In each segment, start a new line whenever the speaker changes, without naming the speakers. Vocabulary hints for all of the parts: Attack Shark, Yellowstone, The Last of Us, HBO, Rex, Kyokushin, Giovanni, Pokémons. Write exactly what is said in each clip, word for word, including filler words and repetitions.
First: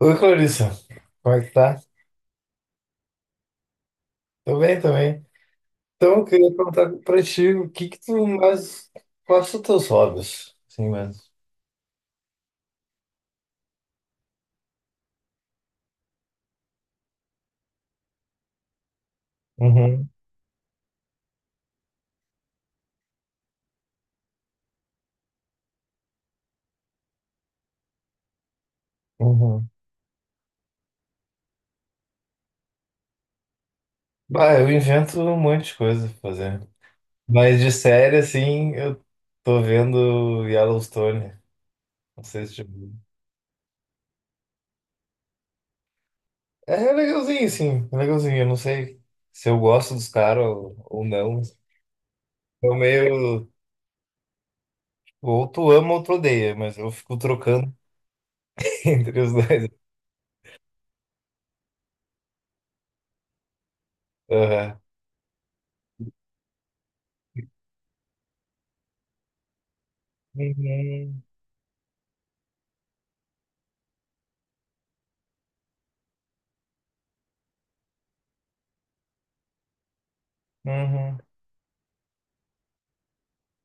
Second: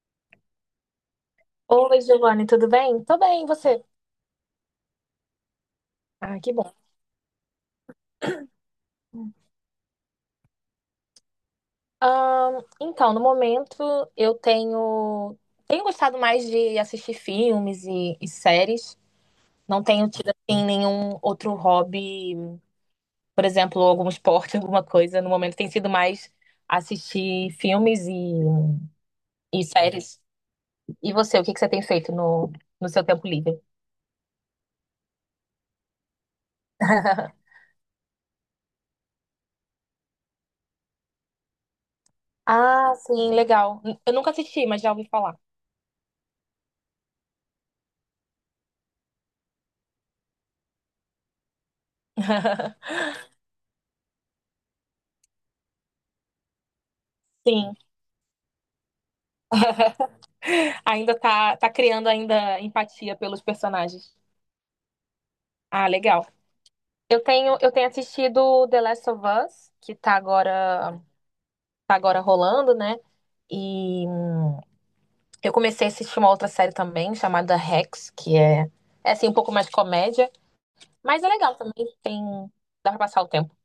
Oi, Clarissa. Como é que tá?
Oi, Giovanni, tudo bem? Tô bem, e você?
Tô bem, também. Então, eu
Ah, que
queria
bom.
perguntar pra ti o que que tu mais... Quais são teus hobbies? Sim, mesmo.
Ahn, então, no momento, eu tenho, tenho gostado mais de assistir filmes e, e séries. Não
Uhum,
tenho tido, assim, nenhum outro hobby, por exemplo, algum esporte, alguma coisa. No momento tem sido mais assistir filmes e, e
uhum.
séries. E você, o que que você tem feito no, no seu tempo livre?
Bah, eu invento um monte de coisa pra fazer. Mas de série, assim, eu tô vendo Yellowstone. Não sei se... tipo.
Ah, sim, legal. Eu nunca assisti, mas já ouvi falar.
É legalzinho, sim. É legalzinho. Eu não sei se eu gosto dos caras ou, ou não. Eu meio... Ou tu ama ou tu odeia, mas eu fico trocando
Sim.
entre os dois.
ainda tá, tá criando ainda empatia pelos personagens.
Aham.
Ah, legal. Eu tenho, eu tenho assistido The Last of Us, que tá agora,
Uhum.
tá agora rolando, né? E hum, eu comecei a assistir uma outra série também, chamada Rex, que é, é assim, um pouco mais comédia,
Uhum.
mas é legal também, tem, dá pra passar o tempo.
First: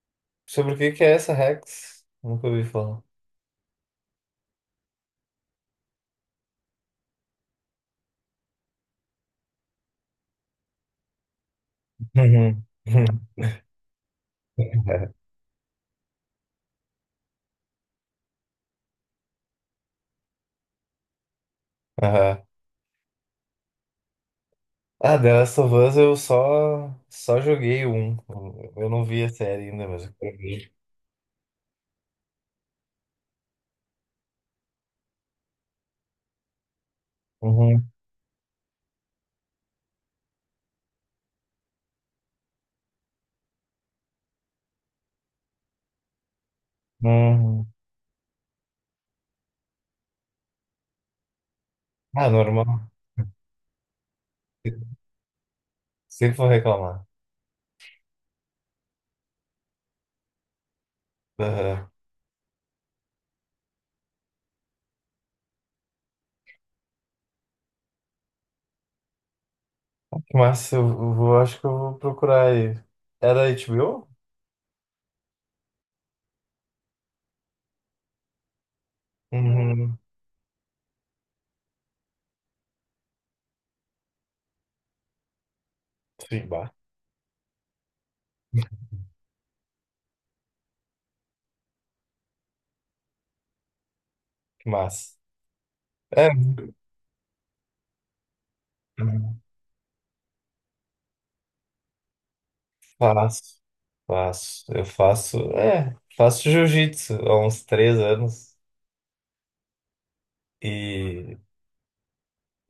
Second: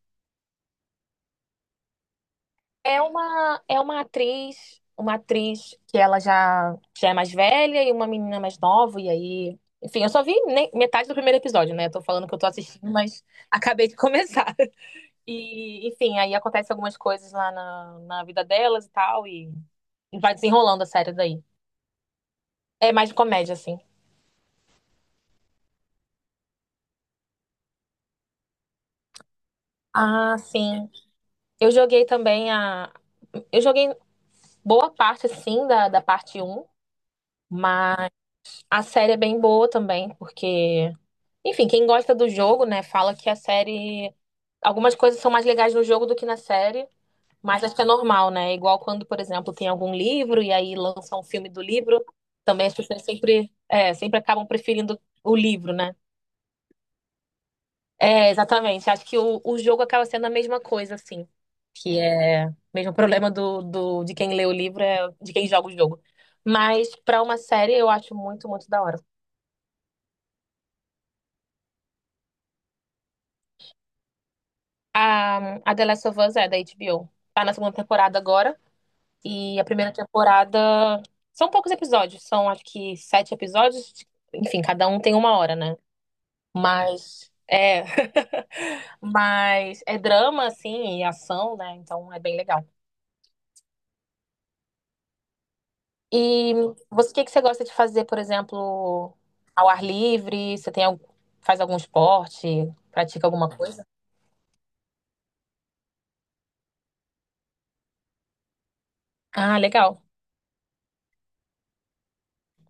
Sobre o que que é essa Rex? Nunca ouvi falar.
É uma, é uma atriz, uma atriz que ela já, já é mais velha e uma menina mais nova, e aí. Enfim, eu só vi ne- metade do primeiro episódio, né? Tô falando que eu tô
Uhum.
assistindo, mas acabei de começar. E, enfim, aí acontecem algumas coisas lá na, na vida delas e tal, e, e vai desenrolando a série daí.
Aham.
É mais de comédia, assim.
Ah, The Last of Us eu só, só joguei um. Eu não vi a série ainda, mas eu quero
Ah,
ver.
sim. Eu joguei também a. Eu joguei boa parte, assim, da, da parte um.
Uhum.
Mas a série é bem boa também, porque. Enfim, quem gosta do jogo, né, fala que a série. Algumas coisas são mais legais no jogo do que na série, mas
Uhum.
acho que é normal, né? É igual quando, por exemplo, tem algum livro e aí lança um filme do livro,
Ah,
também as
normal.
pessoas sempre, é, sempre acabam preferindo o livro, né?
Sempre vou reclamar.
É, exatamente. Acho que o, o jogo acaba sendo a mesma coisa, assim.
Aham.
Que é o mesmo problema do, do, de quem lê o livro, é de quem joga o jogo. Mas pra uma série, eu acho muito, muito da hora.
Mas eu eu vou, acho que eu vou procurar aí. Era H B O?
A, a The Last of Us é da H B O. Tá na segunda temporada agora. E a primeira
Uhum.
temporada. São poucos episódios, são acho que sete episódios. Enfim, cada um tem uma hora, né?
Sim, bah.
Mas. É. Mas é drama, assim, e ação, né? Então é bem legal.
Que massa. É.
E você, o que que você gosta de fazer, por exemplo,
Uhum.
ao ar livre? Você tem, algum- faz algum esporte? Pratica alguma
Faço.
coisa?
Faço. Eu faço. É, faço jiu-jitsu há uns três anos.
Ah, legal.
E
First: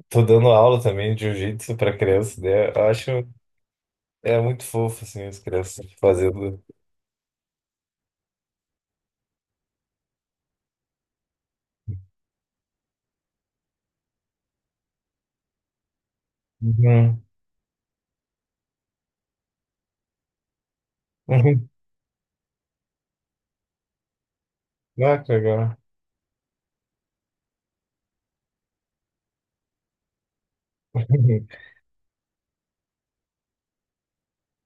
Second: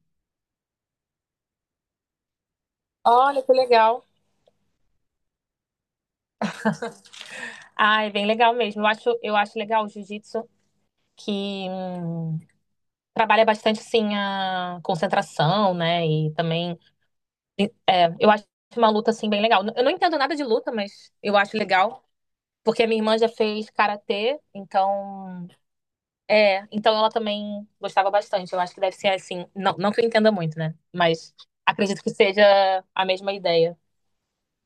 tô dando aula também de jiu-jitsu pra criança, né? Eu acho
Olha que legal.
é muito fofo, assim, as crianças fazendo.
Ah, é bem legal mesmo. Eu acho, eu acho legal o jiu-jitsu, que hum, trabalha bastante assim a concentração, né? E também
Uhum.
é, eu acho uma luta assim bem legal. Eu não entendo nada de luta, mas eu acho
Uhum.
legal. Porque a minha irmã já fez karatê,
Ah, que
então.
legal.
É, então ela também gostava bastante. Eu acho que deve ser assim. Não, não que eu entenda muito, né? Mas acredito que seja a mesma ideia.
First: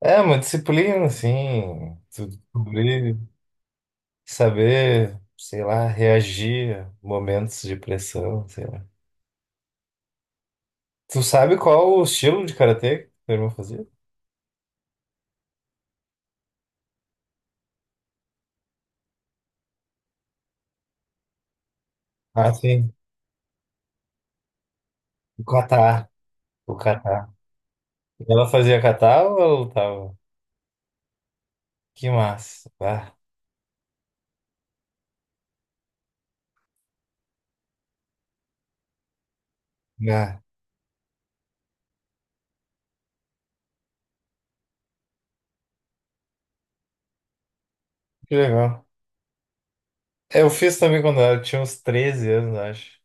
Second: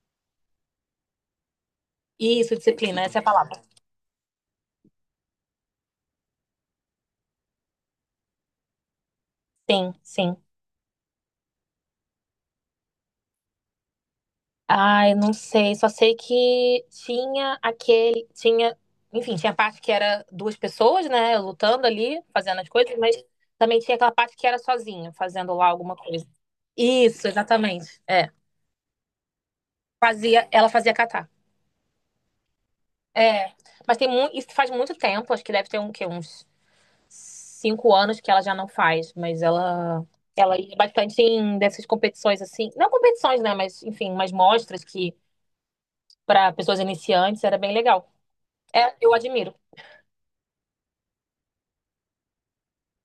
É uma disciplina, assim, tu
Isso, disciplina,
descobrir,
essa é a palavra.
saber, sei lá, reagir a momentos de pressão, sei lá.
Sim, sim.
Tu sabe qual o estilo de karatê que tua irmã fazia?
Ai, não sei, só sei que tinha aquele, tinha, enfim, tinha a parte que era duas pessoas, né, lutando ali,
Ah,
fazendo as
sim.
coisas, mas também tinha aquela parte que era sozinha,
O
fazendo lá alguma
kata.
coisa.
O kata.
Isso, exatamente. É.
Ela fazia kata ou ela lutava?
Fazia, ela fazia catar.
Que massa. Ah,
É. Mas tem muito, isso faz muito tempo, acho que deve ter um, que, uns cinco anos que ela já não faz, mas ela
ah,
ela ia bastante em dessas competições assim, não competições, né, mas enfim, umas mostras que para pessoas iniciantes era bem legal.
que legal.
É, eu admiro.
É, eu fiz também quando eu tinha uns treze anos, acho.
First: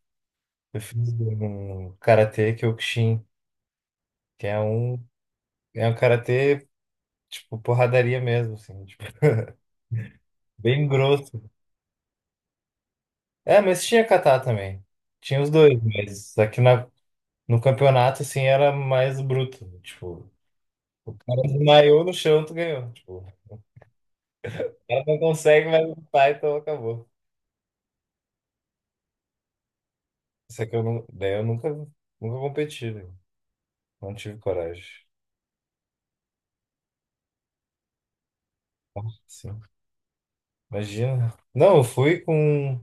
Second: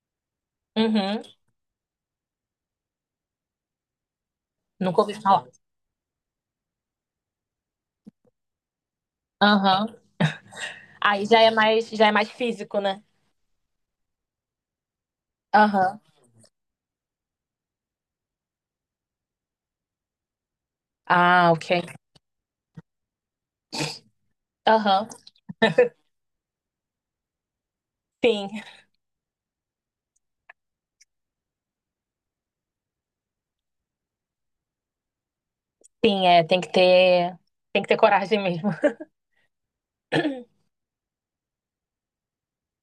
Eu fiz
Uhum.
um karatê Kyokushin, que é
Nunca
um,
ouvi falar.
é um karatê, tipo, porradaria mesmo, assim, tipo,
Aham.
bem
Aí já
grosso.
é mais, já é mais físico, né?
É, mas tinha kata também. Tinha os dois,
Aham.
mas aqui na, no campeonato, assim, era mais bruto. Tipo, o cara
Ah, ok.
desmaiou no chão, tu ganhou. Tipo, o cara
Aham.
não consegue mais lutar, então acabou.
Sim.
Isso aqui eu, nu- daí eu nunca, nunca competi, né? Não tive coragem.
Sim, é, tem que ter, tem que ter coragem mesmo.
Sim, imagina. Não, eu fui com.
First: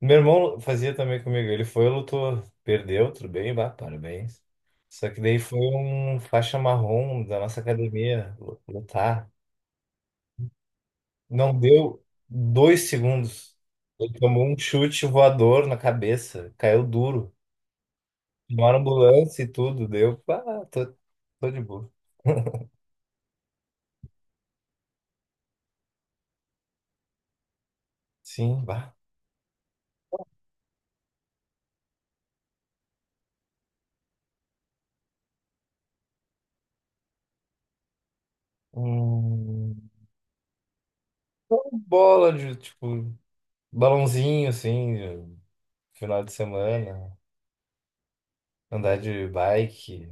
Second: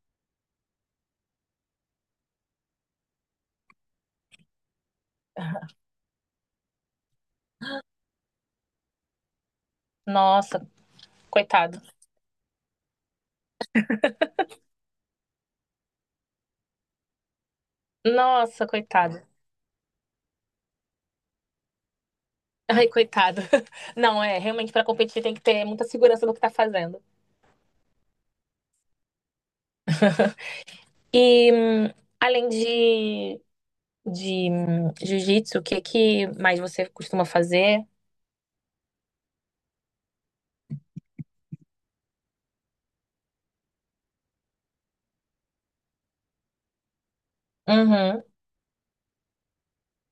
Meu irmão fazia também comigo. Ele foi, lutou, perdeu, tudo bem, bah, parabéns. Só que daí foi um faixa marrom da nossa academia lu- lutar.
Nossa,
Não
coitado.
deu dois segundos. Ele tomou um chute voador na cabeça, caiu duro.
Nossa,
Chamaram
coitado.
ambulância e tudo, deu. Ah, tô, tô de boa.
Ai, coitado. Não, é, realmente para competir tem que ter muita segurança do que tá fazendo.
Sim, bah.
E hum, além de de hum, jiu-jitsu, o que que mais você costuma fazer?
Hum, então, bola de, tipo, balãozinho, assim, de final de semana.
Uhum.
Andar de bike.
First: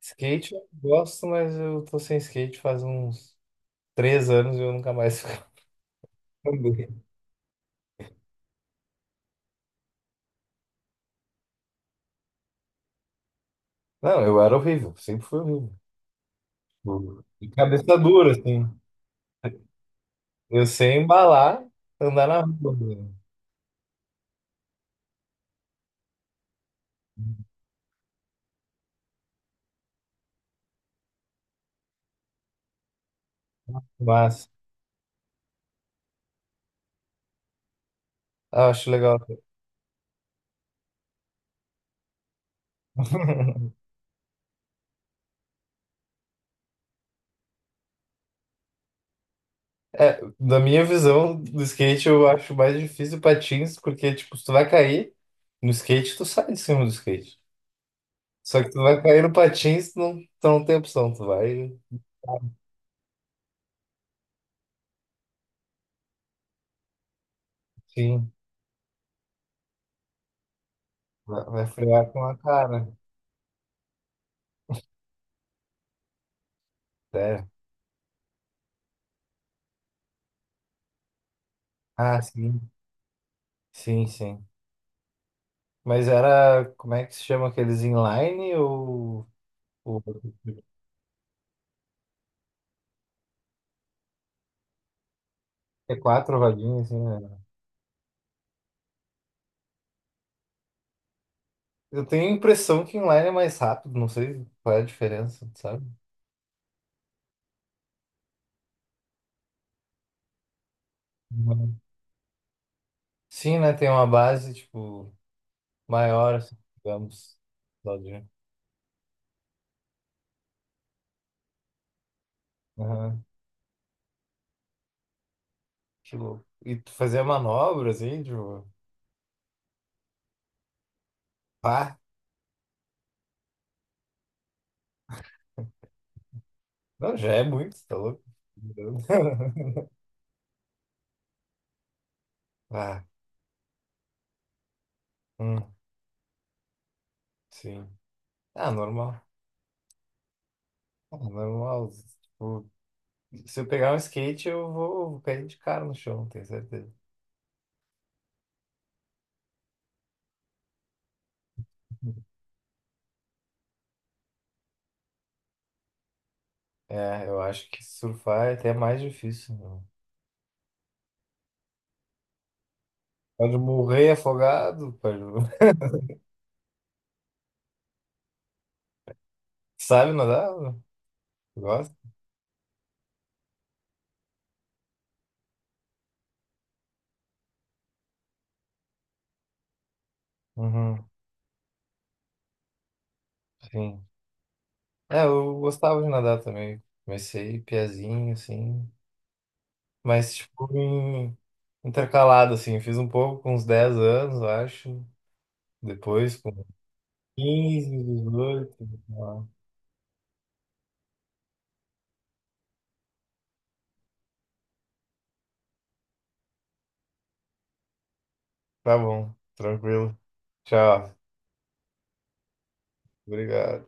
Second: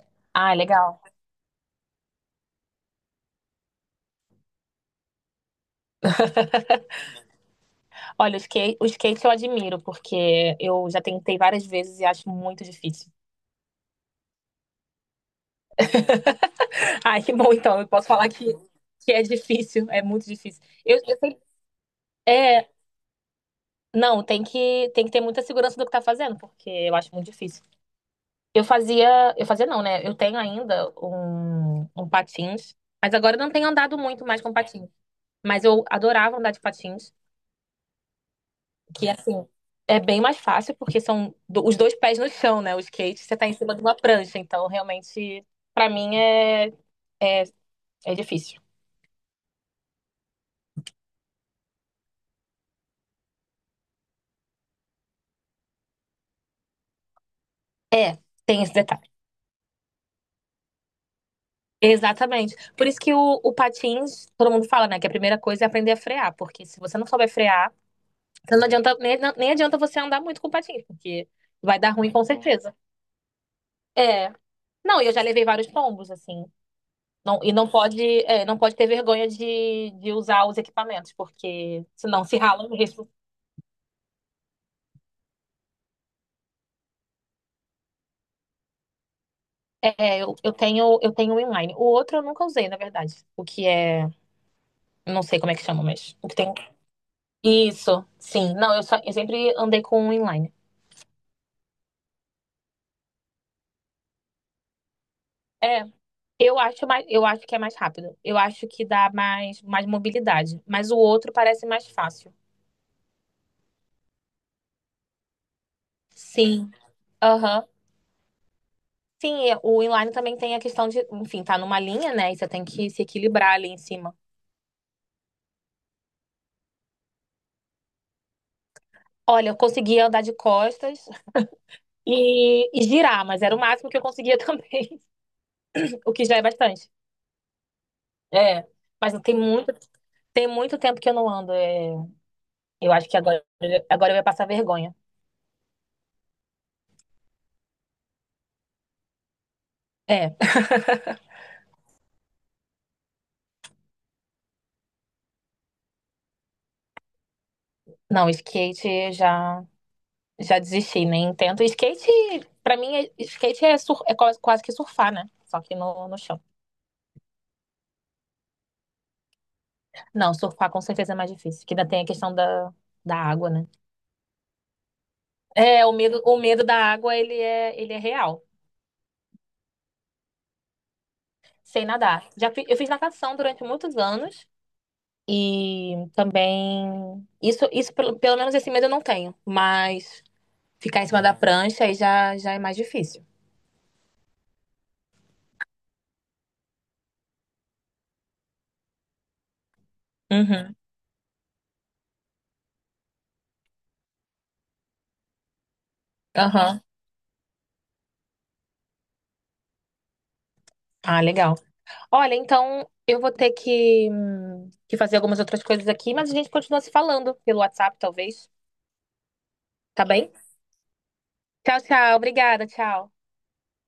Skate
Ah,
eu
legal.
gosto, mas eu tô sem skate faz uns três anos e eu nunca mais andei.
Olha, o skate, o skate eu admiro, porque eu já tentei várias vezes e acho muito difícil.
Não, eu era horrível, sempre fui horrível. Tipo,
Ai, que
de
bom, então, eu
cabeça
posso falar
dura,
que,
assim.
que é difícil, é muito difícil.
Eu sei
Eu, eu sempre-
embalar, andar na
é,
rua, né?
não, tem que, tem que ter muita segurança do que tá fazendo, porque eu acho muito difícil. Eu fazia, eu fazia não, né? Eu tenho ainda um, um patins, mas agora eu não tenho andado muito mais
Mas
com patins. Mas eu adorava andar de patins.
ah, acho
Que
legal.
assim, é bem mais fácil, porque são do- os dois pés no chão, né? O skate, você tá em cima de uma prancha, então realmente, pra mim, é, é, é difícil.
É, da minha visão do skate, eu acho mais difícil patins, porque, tipo, se tu vai cair no skate, tu sai de cima do skate.
É,
Só
tem
que
esse
tu vai
detalhe.
cair no patins, tu não, tu não tem opção, tu vai,
Exatamente. Por isso que o, o patins, todo mundo fala, né? Que a primeira coisa é aprender a frear, porque se você não souber frear,
sim,
então não adianta, nem, nem adianta você andar muito com patins, porque
vai vai
vai dar ruim
frear com
com
a
certeza.
cara.
É. Não, e eu já levei vários tombos, assim. Não,
É,
e não pode, é, não pode ter vergonha de, de usar os equipamentos, porque
ah,
senão se
sim.
rala mesmo.
Sim, sim. Mas era, como é que se chama aqueles inline ou, ou
É, eu, eu tenho, eu tenho um inline. O outro eu nunca usei, na verdade. O que é. eu Não sei como é que chama,
é
mas. O que
quatro
tem.
rodinhas, assim, né?
Isso, sim. Não, eu, só, eu sempre andei com um inline.
Eu tenho a impressão que inline é mais rápido, não sei qual é a diferença,
É,
sabe?
eu acho mais, eu acho que é mais rápido. Eu acho que dá mais, mais mobilidade. Mas o outro parece
Uhum.
mais fácil.
Sim, né? Tem uma base, tipo, maior, assim,
Sim.
digamos.
Aham.
Claudinho.
Sim, é, o inline também tem a questão de, enfim, tá numa linha, né? E você tem que se
Aham.
equilibrar ali em cima.
Que louco. E tu fazia manobra, assim, tipo,
Olha, eu conseguia andar de costas
pá.
e, e girar, mas era o máximo que eu conseguia também, o que já é bastante.
Não, já é muito, tá louco?
É, mas tem muito, tem muito tempo que eu não ando. é. eu
Ah,
acho que agora, agora eu ia passar vergonha.
hum, sim. Ah, normal.
É,
Ah, normal. Tipo, se eu pegar um skate, eu vou, vou cair de cara no chão, tenho certeza.
não, skate eu já já desisti, nem tento. Skate, pra mim, é- skate é, sur, é quase, quase, que surfar, né? Só que no, no chão.
É, eu acho que surfar é até mais difícil. Meu.
Não, surfar com certeza é mais difícil, que ainda tem a questão da, da água,
Pode
né?
morrer afogado, pode...
É, o medo, o medo da água, ele é, ele é real.
Sabe nadar?
Sei
Gosta?
nadar. Já fi- eu fiz natação durante muitos anos e também isso, isso pelo, pelo menos esse medo eu não tenho, mas Ficar
Uhum,
em cima da prancha aí já, já é mais difícil.
sim. É, eu gostava de nadar também. Comecei piazinho, assim. Mas, tipo,
Uhum.
em- intercalado, assim. Fiz um pouco com uns dez anos, eu acho. Depois com
Aham.
quinze dezoito, sei lá.
Ah, legal. Olha, então eu vou ter que, hum, que fazer algumas outras coisas aqui, mas a gente continua se falando pelo WhatsApp, talvez.
Tá bom,
Tá
tranquilo.
bem?
Tchau.
Tchau, tchau. Obrigada, tchau.
Obrigado.